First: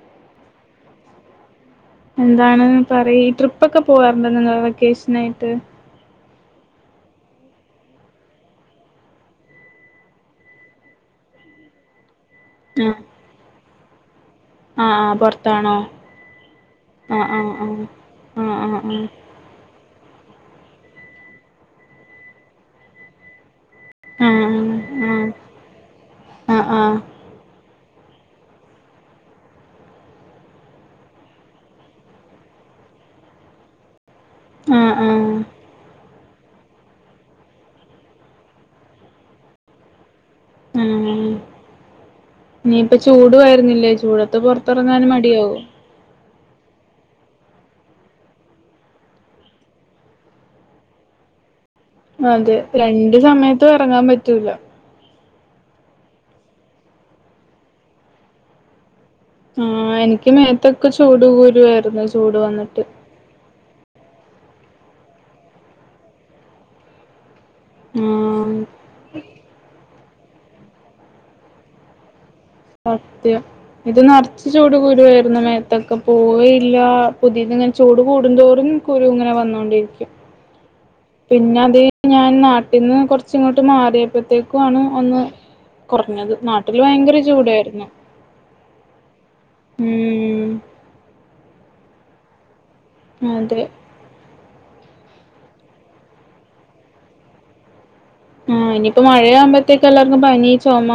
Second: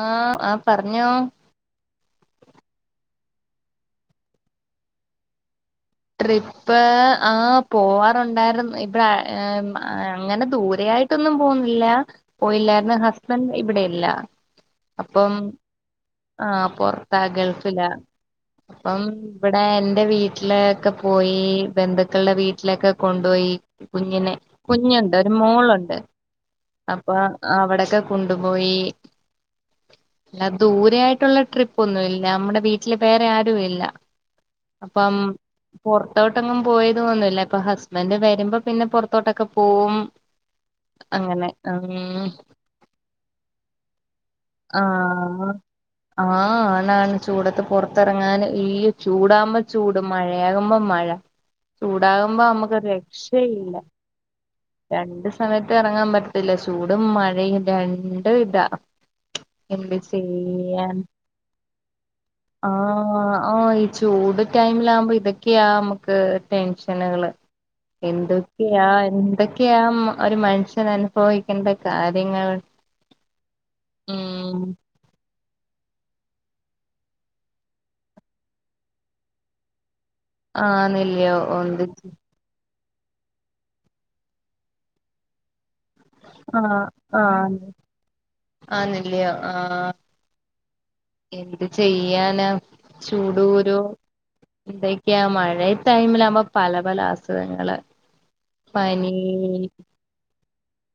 ആഹ് ആഹ് പറഞ്ഞോ എന്താണ് പറീ ട്രിപ്പൊക്കെ പോവാറുണ്ടോ നിങ്ങള് വെക്കേഷനായിട്ട് ട്രിപ്പ് ആ പോവാറുണ്ടായിരുന്നു ഇവടെ അങ്ങനെ ദൂരെ ആയിട്ട് ട്ടൊന്നും പോവ്ന്ന്ല്ല പോയില്ലായിര്ന്നു ആഹ് ഹസ്ബെന്റ് ഇവിടെയില്ല ആഹ് അപ്പം പൊർത്താണോ ആഹ് പൊർത്ത ഗൾഫില ആഹ് അപ്പം ഇവടെ എന്റെ വീട്ടിലൊക്കെ പോയി ബന്ധുക്കളുടെ വീട്ടിലൊക്കെ കൊണ്ടോയി ആഹ് ആഹ് ആഹ് കുഞ്ഞിനെ ആഹ് കുഞ്ഞുണ്ട് ഒരു മോളുണ്ട് ആഹ് അപ്പൊ അവടൊക്കെ കൊണ്ട്പോയി ല്ല ദൂര് രെ ആയിട്ടുള്ള ട്രിപ്പൊന്നുല്ല നമ്മടെ വീട്ടില് വേറെ ആരുല്ല ആഹ് ആഹ് അപ്പം ആഹ് പൊർത്തോട്ടെങ്ങും പോയത് ഒന്നുല്ല ഇപ്പൊ ഹസ്ബെന്റ് വെരുമ്പോ പിന്നെ പൊർത്തോട്ടൊക്കെ പോവും അങ്ങനെ അം ഞ്ഞിപ്പൊ ചൂടുആയിരുന്നില്ലേ ചൂട് ആഹ് ആഹ് ആണാണ് ചൂടത്ത് പൊർത്തെറങ്ങാന് ഈ ചൂടാകുമ്പൊ ചൂട് മഴയാകുമ്പൊ മഴ ചൂടാകുമ്പോ അതെ നമുക്ക് ഒരു രണ്ട് സമയത്തും രക്ഷയില്ല എറങ്ങാൻ പറ്റൂല രണ്ട് സമയത്തും എറങ്ങാൻ പറ്റതില്ല ചൂടും മഴയും രണ്ട്താ ഉം എനിക്ക് മേത്തൊക്കെ ചൂട് കുരുവായിരുന്നു ചൂട് വന്ന്ട്ട് ഓ ഈ ചൂട് ടൈമിലാകുമ്പോ ഇതൊക്യാ നമ്മക്ക് ടെൻഷനുകള് ആഹ് എന്തൊക്യാ എന്തൊക്യാ മ ഒര് മനുഷ്യനെന്നെ ഭോയിക്കണ്ട കാര്യങ്ങള് സത്യം ഇത് നർച്ച് ചൂട് കുരുവായിരുന്നു മേത്തൊക്കെപ്പ്‌ പോവേല്ല പുത്യേത്ങ്ങനെ ചൂട് കൂടുന്തോറും കുരു ഇങ്ങനെ വന്നോണ്ടിരിക്കും ആഹ് നിൽ പിന്നത് കയ്ഞ് ഞാൻ നാ ഇന്ന് കൊർച്ചിങ്ങോട്ട് മാറിയപ്പോഴത്തേക്കും ആണ് ഒന്ന് കൊർഞ്ഞത് ന്നാട്ടില് ഭയങ്കര ചൂടേര്ന്നു ആനില്ല്യോ ആഹ് എന്ത് ചെയ്യാന അതെ ചൂട്കുരു എന്തൊക്യാ മഴ ടൈമിലാവുമ്പോ പല പല അസുഖങ്ങള് ആ ഇനിയിപ്പോ പനി മഴയാവുമ്പോഴത്തേക്ക് എല്ലാർക്കും പനി, ചൊമ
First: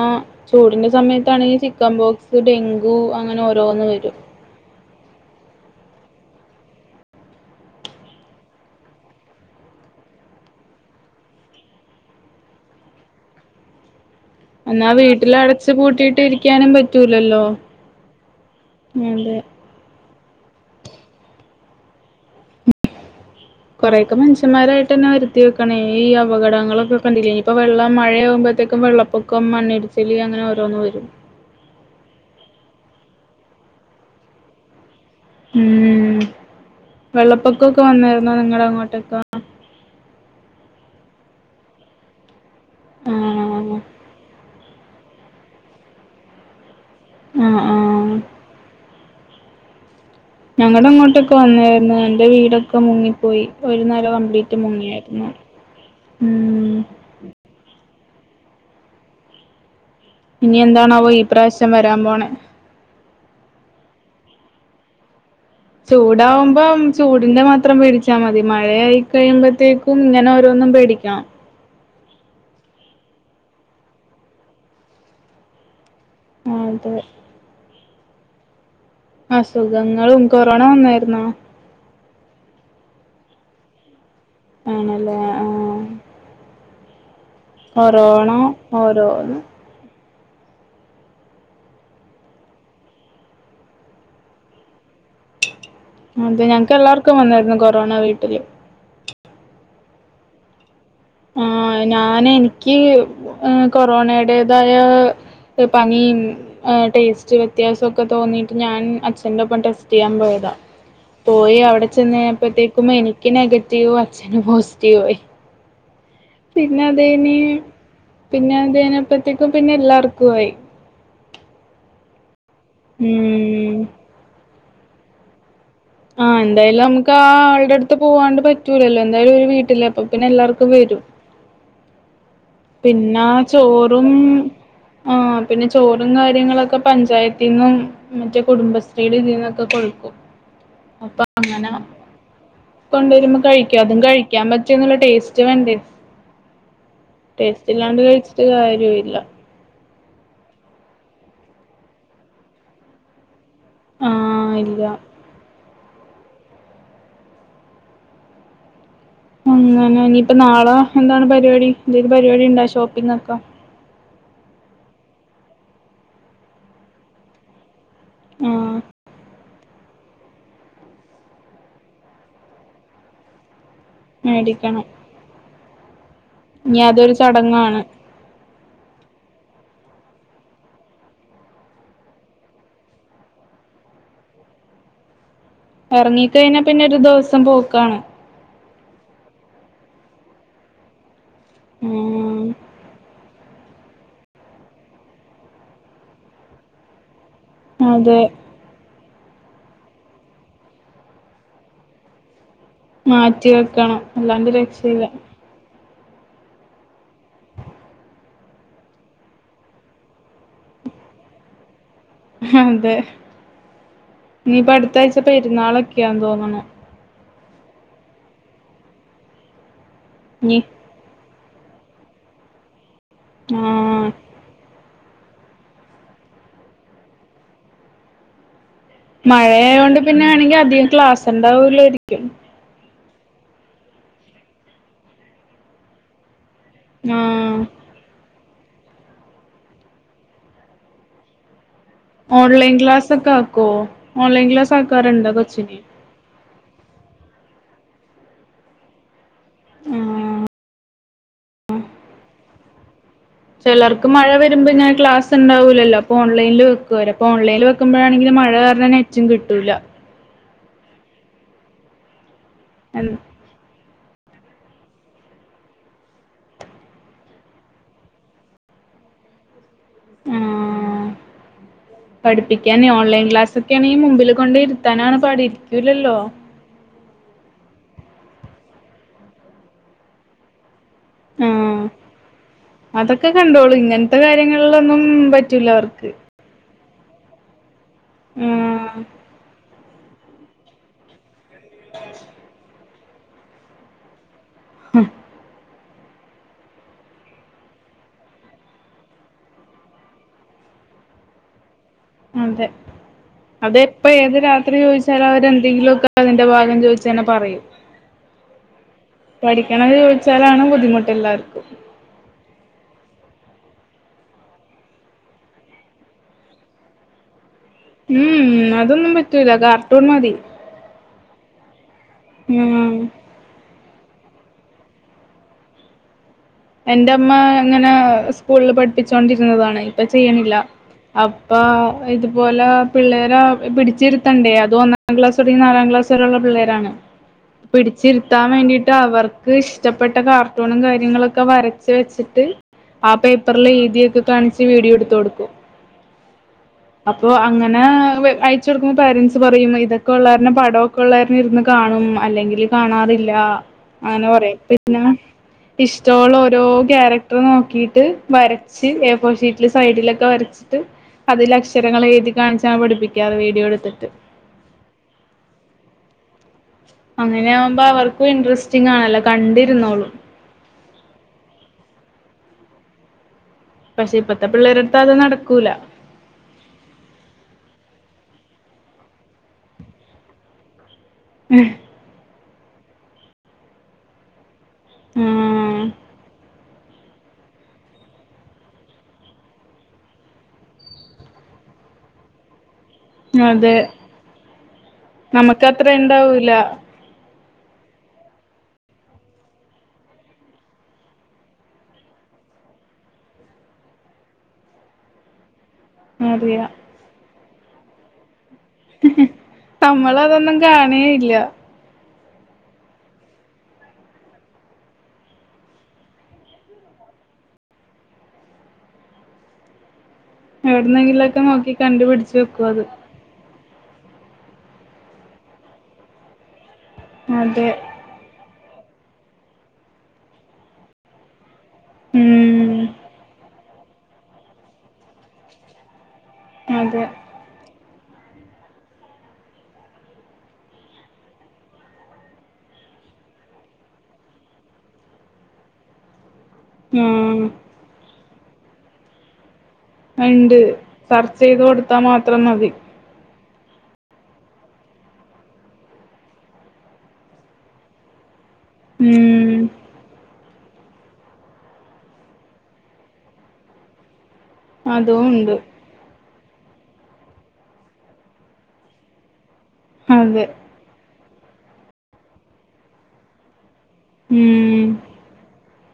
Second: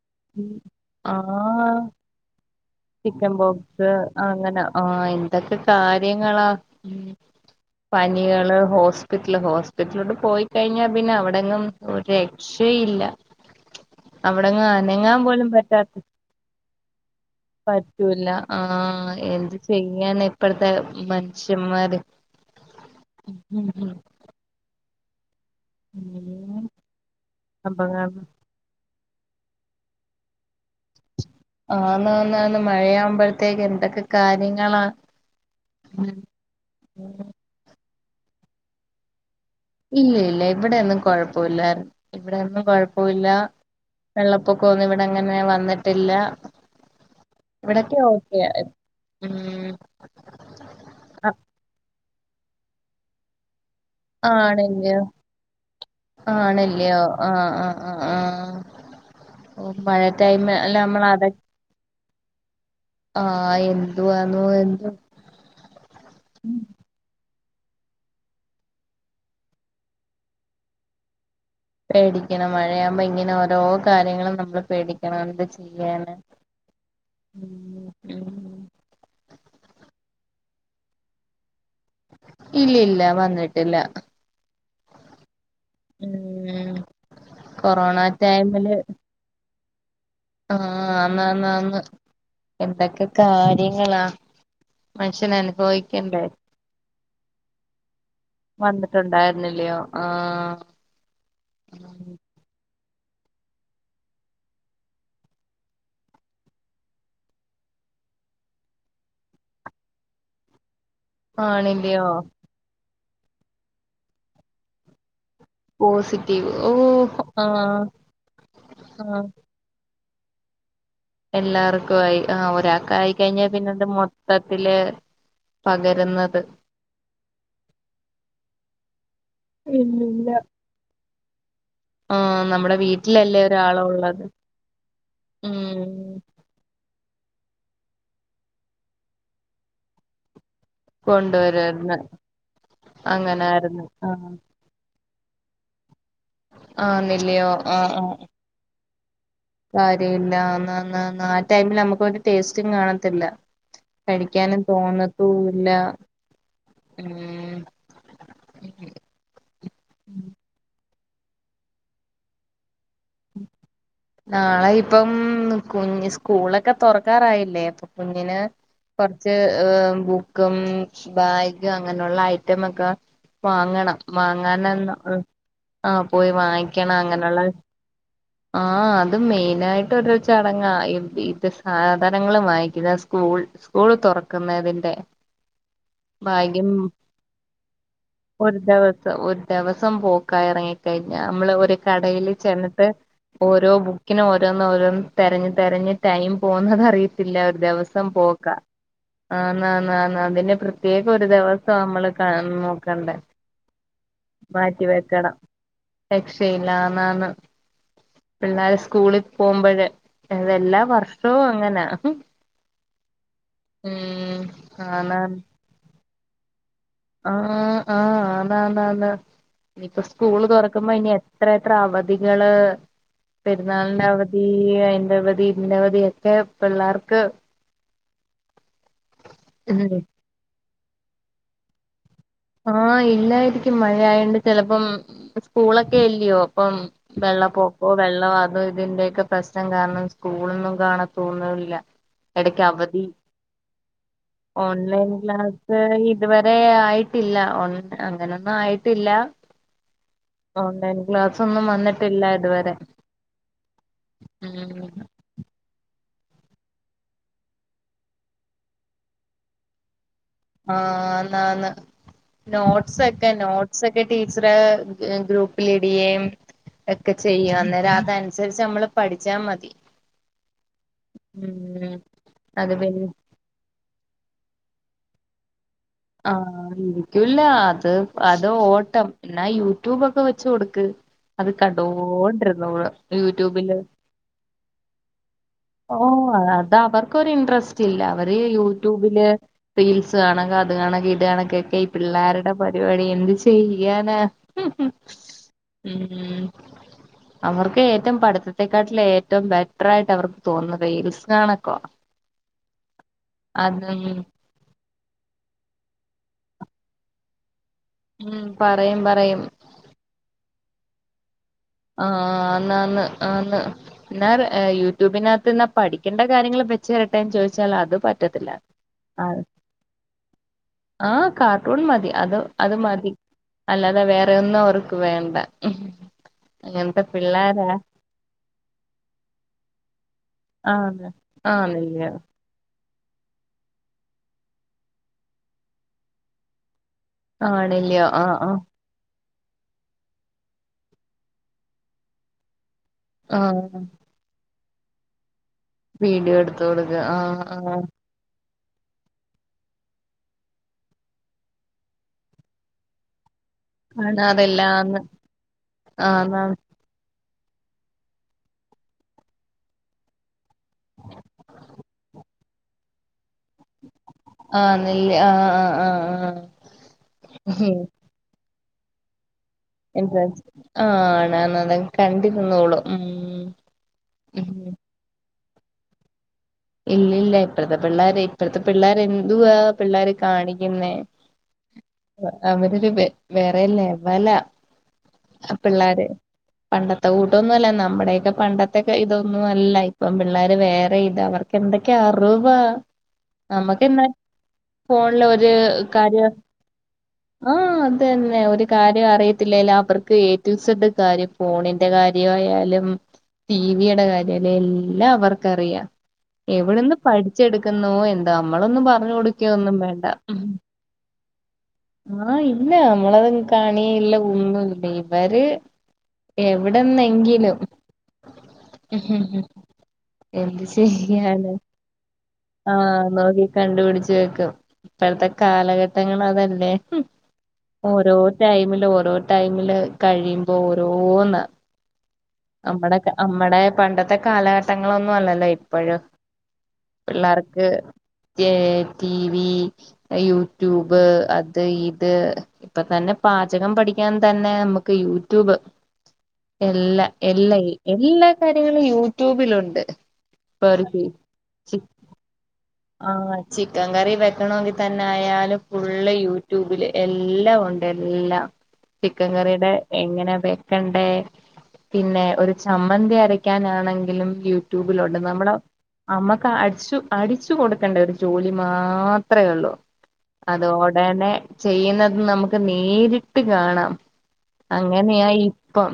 ചൂടിന്റെ സമയത്താണെങ്കി ആഹ് ചിക്കൻ ബോക്സ് ഫുഡിങ് ചിക്കൻ ബോക്സ് അങ്ങനെ ആ എന്തൊക്കെ കാര്യങ്ങളാ പനികള് ഹോസ്പിറ്റല് ഹോസ്പിറ്റലിലോട്ട് പോയി കഴിഞ്ഞാ പിന്നെ അവിടെങ്ങും ഒരെ ക്ഷയില്ല എന്നാ വീട്ടില് പോലും അടച്ച് പറ്റാത്ത പൂട്ടിയിട്ട് ഇരിക്കാനും പറ്റൂലല്ലോ പറ്റൂല്ല ആ അതെ എന്ത് ചെയ്യാന ഇപ്പഴ്ത്തെ മൻഷ്യമ്മാര് കൊറേക്കെ മൻഷൻമ്മാരായിട്ടെന്നെ വര് ത്തി വെക്ക്ണെ ഈ അപകടങ്ങളൊക്കെ കണ്ടില്ലെ ഞ്ഞിപ്പം വെള്ളം അപകടം മഴയാകുമ്പോഴത്തേക്കും വെള്ളപ്പൊ ക്കം മണ്ണിടിച്ചില് അങ്ങനെ ഓരോന്ന് വരും ആന്നാന്നാന്ന് മഴയാവുമ്പോഴത്തേക്ക് എന്തൊക്കെ കാര്യങ്ങളാ ഉം വെള്ളപ്പൊക്കൊക്കെ വന്നായിരുന്നോ നിങ്ങളെ അങ്ങോട്ടൊക്കെ ഇല്ലല്ല ഇവടെയൊന്നും കൊഴപ്പുല്ലാര്ന്ന് ഇവടെയൊന്നും കൊഴപ്പുല്ല ആഹ് വെള്ളപ്പൊ ക്കൊന്നും ഇവടെ അങ്ങനെ വന്നിട്ടില്ല ആഹ് ഇവടൊക്കെ ആഹ് ഓക്കെ ഉം ഞങ്ങളിങ്ങോട്ടെക്ക് വന്നേയിരുന്നു. എന്റെ വീടൊക്കെ മുങ്ങിപ്പോയി. ഒരു നെ ല കംപ്ലീറ്റ് ആണല്ല്യോ മുങ്ങിയായിരുന്നു. ഉം ആണല്ല്യോ ആഹ് ആഹ് ആഹ് ആഹ് ഉമ്മാ ഇനി എന്താണാവോ ഈ പ്രാവിശ്യം വരാൻ പോണെ? ആഹ് എന്തുവാന്നോ എന്തോ. ചൂടാവുമ്പം ചൂടിന്റെ മാത്രം പേടിച്ചാ മതി. മഴയായി കഴിയുമ്പോഴത്തേക്കും ഇങ്ങനെ ഓരോന്നും പേടിക്കണം. പേടിക്കണം മഴയാവുമ്പോ ഇങ്ങനെ ഓരോ കാര്യങ്ങളും നമ്മള് പേടിക്കണം. എന്ത് ചെയ്യാനാ. അതെ [unintelligible] അസുഖങ്ങളും കൊറോണ വന്നായിരുന്നോ? ഇല്ലില്ല വന്നിട്ടില്ല. ആണല്ലേ ആഹ് പിന്നെ കൊറോണ ടൈമില് [unintelligible] ആഹ് ആന്ന് ആന്ന് ആന്ന് എന്തൊക്കെ കാര്യങ്ങളാ മനുഷ്യൻ അനുഭവി അതെ, ഞങ്ങക്ക് എല്ലാവർക്കും വന്നിരുന്നു കൊറോണ വീട്ടില്. വന്നിട്ടുണ്ടായിരുന്നില്ല്യോ ആഹ് ആഹ് ഞാന് എനിക്ക് കൊറോണയടേതായ ക്ക് പനീം ടേസ്റ്റ് വ്യത്യാസൊക്കെ തോന്നിയിട്ട് ഞാൻ അച്ഛന്റെ ഒപ്പം ടെസ്റ്റ് ചെയ്യാൻ പോയതാ പോയി അവിടെ ആണില്ലയോ ചെന്ന് കഴിഞ്ഞപ്പോത്തേക്കും എനിക്ക് നെഗറ്റീവും അച്ഛന് പോസിറ്റീവും ആയി. പോസിറ്റീവ് ഓ പിന്നെ അത്കഴിഞ്ഞ് ആഹ് പിന്നെ അത് ആഹ് കഴിഞ്ഞപ്പത്തേക്കും പിന്നെ എല്ലാർക്കും ആയി. എല്ലാർക്കും ആയി. ആഹ് ഒരാക്ക് ആയി കഴിഞ്ഞാ ഉം പിന്നത് മൊത്തത്തില് ആഹ് പകരുന്നത് എന്തായാലും നമുക്ക് ആ ആളുടെ അടുത്ത് പോവാണ്ട് പറ്റൂലല്ലോ എന്തായാലും ഒരു വീട്ടിലല്ലെ അപ്പൊ പിന്നെ ഇല്ലില്ല എല്ലാവർക്കും വരും ആഹ് നമ്മടെ പിന്നാ ചോറും ആഹ് ഉം പിന്നെ ചോറും കാര്യങ്ങളൊക്കെ പഞ്ചായത്തിന്നും മറ്റേ കുടുംബശ്രീടെ ഇതീന്നൊക്കെ കൊട്ക്കും. അപ്പ അങ്ങനെ കൊണ്ടുവരുവാരുന്ന് കൊണ്ടുവരുമ്പോ കഴിക്കും അങ്ങനാരുന്നു അതും ആഹ് കഴിക്കാൻ പറ്റൊന്നുല്ല ടേസ്റ്റ് വേണ്ടേ. ആന്നില്ലയോ ടേസ്റ്റില്ലാണ്ട് കഴിച്ചിട്ട് കാര്യോല്ല. കാര്യവില്ല. അന്ന് അന്ന് അന്ന് ആ ടൈമില് നമുക്ക് ഒരു ടേസ്റ്റും കാണത്തില്ല. ആഹ് കഴിക്കാനും ഇല്ല തോന്നത്തൂല്ല. ഉം അങ്ങനെ ഇനിയിപ്പ നാളെ എന്താണ് പരിപാടി? എന്തേലും പരിപാടിണ്ടാ ഷോപ്പിങൊക്കെ? നാളെ ഇപ്പം കുഞ് സ്കൂളൊക്കെ തൊറക്കാറായില്ലേ. കുഞ്ഞിന് ആഹ് കൊറച്ച് ബു ക്കും ബാഗ് അങ്ങനെയുള്ള ഐറ്റമെക്കെ വാങ്ങണം. മേടിക്കണം വാങ്ങാനന്ന ആഹ് പോയി ഇനി വാങ്ങിക്കണം അതൊരു അങ്ങനെയുള്ള ചടങ്ങാണ് ആഹ് അത് മെയിനായിട്ട് ഒരു ചടങ്ങാ. ഈ വീട്ട് സാധനങ്ങൾ വാങ്ങിക്കുക, സ്കൂൾ സ്കൂള് തൊറക്കുന്നതിന്റെ എറങ്ങി കഴിഞ്ഞാ പിന്നെ ഒരു ദിവസം പോക്കാണ്. ഒരു ദിവസം ഒരു ദിവസം പോക്ക ഇറങ്ങിക്കഴിഞ്ഞ നമ്മള് ഒരു കടയില് ഉം ചെന്നിട്ട് ഓരോ ബുക്കിനും ഓരോന്ന് ഓരോന്ന് തിരഞ്ഞ് തിരഞ്ഞ് ടൈം പോന്നത് അറിയത്തില്ല ദിവസം അതെ പോക്ക ആന്ന് ആന്ന് ആന്ന് അതിന് പ്രത്യേക ഒരു ദിവസം നമ്മള് ക നൊ മാറ്റി വെക്കണം അല്ലാണ്ട് രക്ഷയില്ല വെക്കണം രക്ഷയില്ല ആന്ന് ആന്ന് പിള്ളാര് സ്കൂളിൽ പോമ്പഴ്‌ അതെല്ലാ വർഷവും അങ്ങനാ അതെ ഉം ഇനിപ്പ അടുത്താഴ്ച ആന്നാന്ന് പെരുന്നാളൊക്കെയാന്ന് തോന്നണു ആഹ് ആഹ് ആന്നാന്നാന്ന് ഇനിപ്പ സ്കൂള് ഇനി തുറക്കുമ്പോ ഇനി എത്ര എത്ര അവധികള് പെരുന്നാളിന് ആഹ് അവ ധി അയിന്റവധി ഇതിന്റെ അവധി ഒക്കെ പിള്ളാർക്ക് മഴ ആയോണ്ട് ഇല്ലേ പിന്നെ ആണെങ്കി അധികം ക്ലാസ് ഉണ്ടാവൂലാരിക്കും ആ ഇല്ലായിരിക്കും മഴ ആയണ്ട് ചെലപ്പം സ്കൂളൊക്കെ അല്ലിയോ ഇപ്പം ആഹ് വെള്ളപൊ ക്കൊ വെള്ളോ അതും ഇതിന്റെയൊക്കെ പ്രശ്നം കാരണം സ്കൂളൊന്നും കാണാതോന്നൂ ഇല്ല. എടക്ക് ഓൺലൈൻ അവധി ക്ലാസ് ഒക്കെ ആക്കോ ഓൺലൈൻ ക്ലാസ് ഓൺലൈൻ ആക്കാറുണ്ടോ കൊച്ചിന് ക്ലാസ് ഇതുവരെ ആയിട്ടില്ല ഓ അങ്ങനൊന്നും ആയിട്ടില്ല ആഹ് ഓൺലൈൻ ക്ലാസൊന്നും വന്നിട്ടില്ല ഇതുവരെ. ചെലർക്ക് മഴ വരുമ്പോ ഉം ഇങ്ങനെ ക്ലാസ് ണ്ടാവുലല്ലോ അപ്പോ ഓൺലൈല് വെക്കൂ ഓര് അപ്പോ ഓൺലൈല് വെക്കുമ്പഴാണെങ്കിലും മഴ കാരണം നെറ്റും കിട്ടൂല്ല. ആന്നാന്ന് നോട്സ് ഒക്കെ നോ ട്സൊക്കെ ടീച്ചറ് ഗ്രൂപ്പിലിടിയെം ഒക്കെ ചെയ്യും അന്നേരം അതനുസരിച്ച് നമ്മള് പഠിച്ചാ മതി ആഹ് ഉം അത് പഠിപ്പിക്കാന് പിന്നെ ഓൺലൈൻ ക്ലാ സൊക്കെ അണെങ്കി മുമ്പിൽ കൊണ്ടോയി ഇരുത്താനാണ് പാട് ഇരിക്കൂലല്ലോ. ആ ഇരിക്കൂല്ല അത് അത് ഓട്ടം എന്നാ യൂട്യൂബൊക്കെ വെച്ച് കൊടുക്ക്. അത് ആഹ് കണ്ടോണ്ടിരിന്നോളും അതൊക്കെ കണ്ടോളും യൂട്യൂബില്. [unintelligible] കാര്യങ്ങളിലൊന്നും പ ഓഹ് അത് അവർക്കൊരു ഇന്ട്രസ്റ്റ് ഇല്ല അവര് ആഹ് യൂട്യൂബില് റീൽസ് കാണും അത് കാണക്കെ ഇത് കാണക്കെ ഒക്കെ ഈ പിള്ളേരുടെ പരിപാടി എന്ത് ചെയ്യാനാ. ഉം ഹും ഉം ഉം അവർക്ക് ഏറ്റം പഠിത്തത്തെക്കാട്ടില് ഏറ്റവും ബെറ്ററായിട്ട് അവർക്ക് തോന്നുന്നതെ റീൽസ് കാണക്കവ അതെ അത് എപ്പോ ഏത് രാത്രി ചോദി ചലവരെന്തെങ്കിലു ഒക്കെ അതിന്റെ ഭാഗം ചോയിച്ചന്നെ പറയും ഉം പറയും പറയും ക്കെണ്ത് ചോയിച്ചാലാണ് ബുദ്ധിമുട്ട് എല്ലാർക്കും ആഹ് ആന്ന് ആന്ന് ആന്ന്‌ എന്നാർ ഏഹ് യൂട്യൂബിനത്ത്ന്നാ പഠിക്കേണ്ട കാര്യങ്ങള് വെച്ച്തരട്ടെ ചോയിച്ചാൽ അതും ഉം ഉം അതൊന്നും പറ്റൂല്ല കാർട്ടൂൺ മതി ആഹ് കാർട്ടൂൺ മതി അത് അത് ഉം മതി അല്ലാതെ വേറെ ഒന്നും അവർക്ക് വേണ്ട അങ്ങനത്തെ എന്റെ അമ്മ പിള്ളോരാ ഇങ്ങനെ സ്കൂളില് പഠിപ്പിച്ചോണ്ടിരുന്നതാണേ ഇപ്പ ചെയ്യണില്ല ആണ് അപ്പ ആണല്ല്യോ ഇത് ഇതുപോലെ പിള്ളേരെ പിടിച്ചിരുത്തണ്ടേ അതും ഒന്നാം ക്ലാസ് തുടങ്ങി നാലാം ക്ലാസ് വരെയുള്ള പിള്ളേരാണ്. ആണല്ല്യോ ആഹ് പിടിച്ചിരുത്താം ആഹ് വേണ്ടി ട്ട് അവർക്ക് ഇഷ്ടപ്പെട്ട കാർട്ടൂണും കാര്യങ്ങളൊക്കെ വരച്ച് വെച്ചിട്ട്. ആ ആഹ് പേപ്പറില് എഴുതിക്കെ കാണിച്ച് വീഡിയോ എടുത്ത്‌ കൊടുക്കും. വീഡിയോ എടുത്ത് കൊടുക്ക അപ്പൊ ആഹ് അങ്ങനെ ആഹ് അയ്‌ ച്ച് കൊടുക്കുമ്പോ പേരന്റ്സ് പറയും ഇതൊക്കെ ള്ളോര്ണം പടക്കെ ഉള്ള കാരണം ഇരുന്ന് കാണും അല്ലെങ്കി കാണാറില്ല അങ്ങനെ പറയും കാണാറില്ലാന്ന് പിന്നെ ഇഷ്ട്ടോള്ള ആന്ന് ഓരോ ക്യാര ക്റ്ററ് നോക്കിട്ട് വരച്ച് എ ഫോർ ഷീറ്റില് സൈഡിലൊക്കെ വരച്ചിട്ട് അതില് അക്ഷരങ്ങൾ എഴുതി കാണിച്ചാണ് പഠിപ്പിക്കാറ് വീഡിയോ എടുത്തിട്ട്. ആഹ് നില്ല് ആഹ് ആഹ് ആഹ് ആഹ് അങ്ങനെ ഉം ആവുമ്പം അവർക്കും ഇൻന്ററസ്റ്റിംങ്ങാണല്ലോ കണ്ടി ഇൻട്രസ് ആഹ് ആണ് ആണ് കണ്ടിരുന്നോളും ഉം പക്ഷെ ഇപ്പത്തെ ഉം പിള്ളേരെടുത്ത് അത് നടക്കൂല ഇല്ല ഇല്ല ഇപ്പഴത്തെ പിള്ളാര് ഇപ്പഴത്തെ പിള്ളാര് എന്തുവാ പിള്ളോര് കാണിക്കുന്നെ ഉം അവരൊരു വെ-വേറെ ലെവലാ ആഹ് ഉം പിള്ളാര് പണ്ടത്തെ കൂട്ടന്നും അല്ല നമ്മുടെക്കെ പണ്ടത്തെക്കെ ഇതൊന്നും അല്ല ഇപ്പം പിള്ളേര് വേറെ ഇതാ അവർക്ക് എന്തൊക്കെ അറിവാ അതെ നമ്മുക്ക് എന്നാ ഫോണില് ഒരു നമുക്കത്ര കാര്യം ഇണ്ടാവൂല ആഹ് അത് തന്നെ ഒരു കാര്യം അറിയത്തില്ല അവർക്ക് ഏ ടു സിഡ് കാര്യം ഫോണി എന്റെ കാര്യയാലും ടിവിയുടെ കാര്യായാലും എല്ലാം അവർക്കറിയാം അറിയാം എവിടെന്ന് പഠിച്ചെടുക്ക ന്നു എന്തോ നമ്മളൊന്നും പറഞ്ഞു കൊടുക്ക ഒന്നും വേണ്ട നമ്മളതൊന്നും കാണേയില്ല ആഹ് ഇല്ല മുളക കാണിയ ഇല്ല ഒന്നും ഇല്ല ഇവര് എവിടന്നെങ്കിലും എവിടുന്നെങ്കിലൊക്കെ ശരിയാണ് നോക്കി കണ്ടുപിടിച്ച് വെക്കും അത് ആഹ് നോക്കി കണ്ടുപിടിച്ച് വെക്കും ഇപ്പഴത്തെ കാലഘട്ടങ്ങൾ അതല്ലേ അതെ ഓരോ ടൈമില് ഓരോ ടൈമില് കഴിയുമ്പോ ഓരോന്ന് ഉം നമ്മടെ നമ്മടെ പണ്ടത്തെ കാലഘട്ടങ്ങളൊന്നും അല്ലല്ലോ ഇപ്പോഴും അതെ പിള്ളേർക്ക് ടിവി യൂട്യൂബ് അത് ഇത് ഇപ്പ തന്നെ പാചകം പഠിക്കാൻ തന്നെ നമുക്ക് യൂട്യൂബ് [unintelligible] എല്ലാ ആഹ് എല്ലാ എല്ലാ കാര്യങ്ങളും യൂട്യൂബിലുണ്ട് ഉണ്ട് ഇപ്പൊ ഒരു ചി സെർച്ച് ചെയ്ത് കൊടുത്താൽ മാത്രം മതി ആഹ് ചിക്കൻ കറി വെക്കണമെങ്കിൽ തന്നെ ആയാലും ഫുള്ള് യൂട്യൂബില് എല്ലാം ഉണ്ട് എല്ലാം ചിക്കൻ ഉം കറിയുടെ എങ്ങനെ വെക്കണ്ടേ പിന്നെ ഒരു ചമ്മന്തി അരക്കാനാണെങ്കിലും യ ട്യൂബിലുണ്ട് അതും ഉണ്ട് നമ്മള് നമ്മക്ക് അടിച്ചു അടിച്ചു കൊടുക്കണ്ട ഒരു ജോലി മാത്രമേ ഉള്ളൂ അതെ അതോടനെ ചെയ്യുന്നത് നമുക്ക് നേരിട്ട് കാണാം ഉം അങ്ങനയാ ഇപ്പം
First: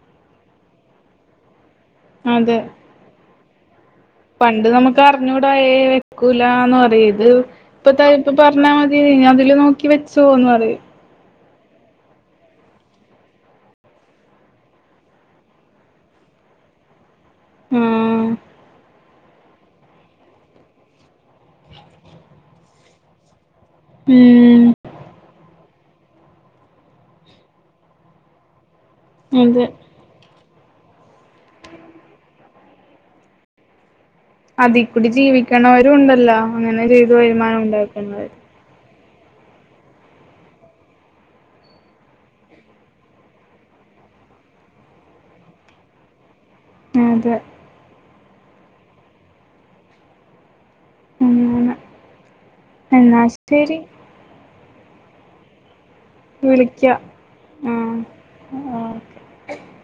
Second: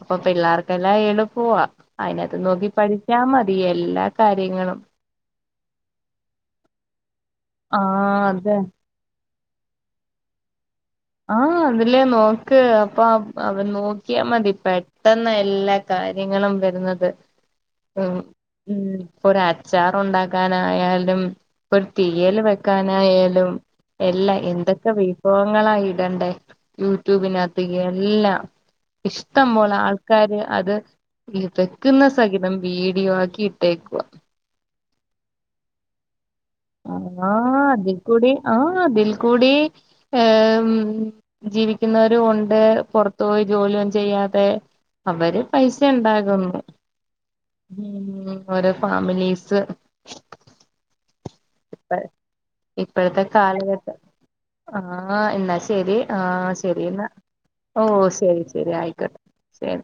അപ്പൊ പിള്ളേർക്കെല്ലാം എളുപ്പവാ അതിനകത്ത് അതെ നോക്കി പഠിച്ചാ മതി എല്ലാ പണ്ട് കാര്യങ്ങളും നമുക്ക് അറിഞ്ഞൂടായ വെക്കൂലന്ന് പറ ഇത് ഇപ്പ ആഹ് തപ്പ അതെ പറഞ്ഞാ അതില് നോക്കി വെച്ചുന്ന് പറയും ആഹ് അതിലേ നോക്ക് അപ്പൊ അവ നോക്കിയാ മതി പെട്ടെന്ന് എല്ലാ കാര്യങ്ങളും വരുന്നത് ഉം ആഹ് ഉം ഒരു അച്ചാറുണ്ടാക്കാനായാലും ഒരു തീയൽ വെക്കാനായാലും എല്ലാ ഉം എന്തൊക്കെ വിഭവങ്ങളായി ഇടെണ്ടെ യൂട്യൂബിനകത്തേക്ക്‌ എല്ലാം ഇഷ്ടം അതെ പോലെ ആൾ ക്കാര് അത് ഈ വെക്കുന്ന സഹിതം വീഡിയോ ആക്കി ഇട്ടേക്കുക അതി കൂടി ജീവിക്കണവരും ഉണ്ടല്ലോ അങ്ങനെ ചെയ്ത് വരുമാനം ഉണ്ടാക്കുന്നവര് ആഹ് അതിൽ കൂടി ഏഹ് ജീവിക്കുന്നവരും ഉണ്ട് പുറത്തു പോയി ജോലിയും ചെയ്യാതെ അവര് പൈസ ഉണ്ടാകുന്നു അതെ ഉം ഓരോ ഫാമിലീസ് അങ്ങനെ ഇപ്പ എന്നാ ഇപ്പഴത്തെ ശരി കാലഘട്ട ആ എന്നാശരി ആഹ ശെരി വിളിക്കാം എന്നാ ആ ഓ ശെരി ശെരി ഓക്കെ ആയിക്കോട്ടെ ശരി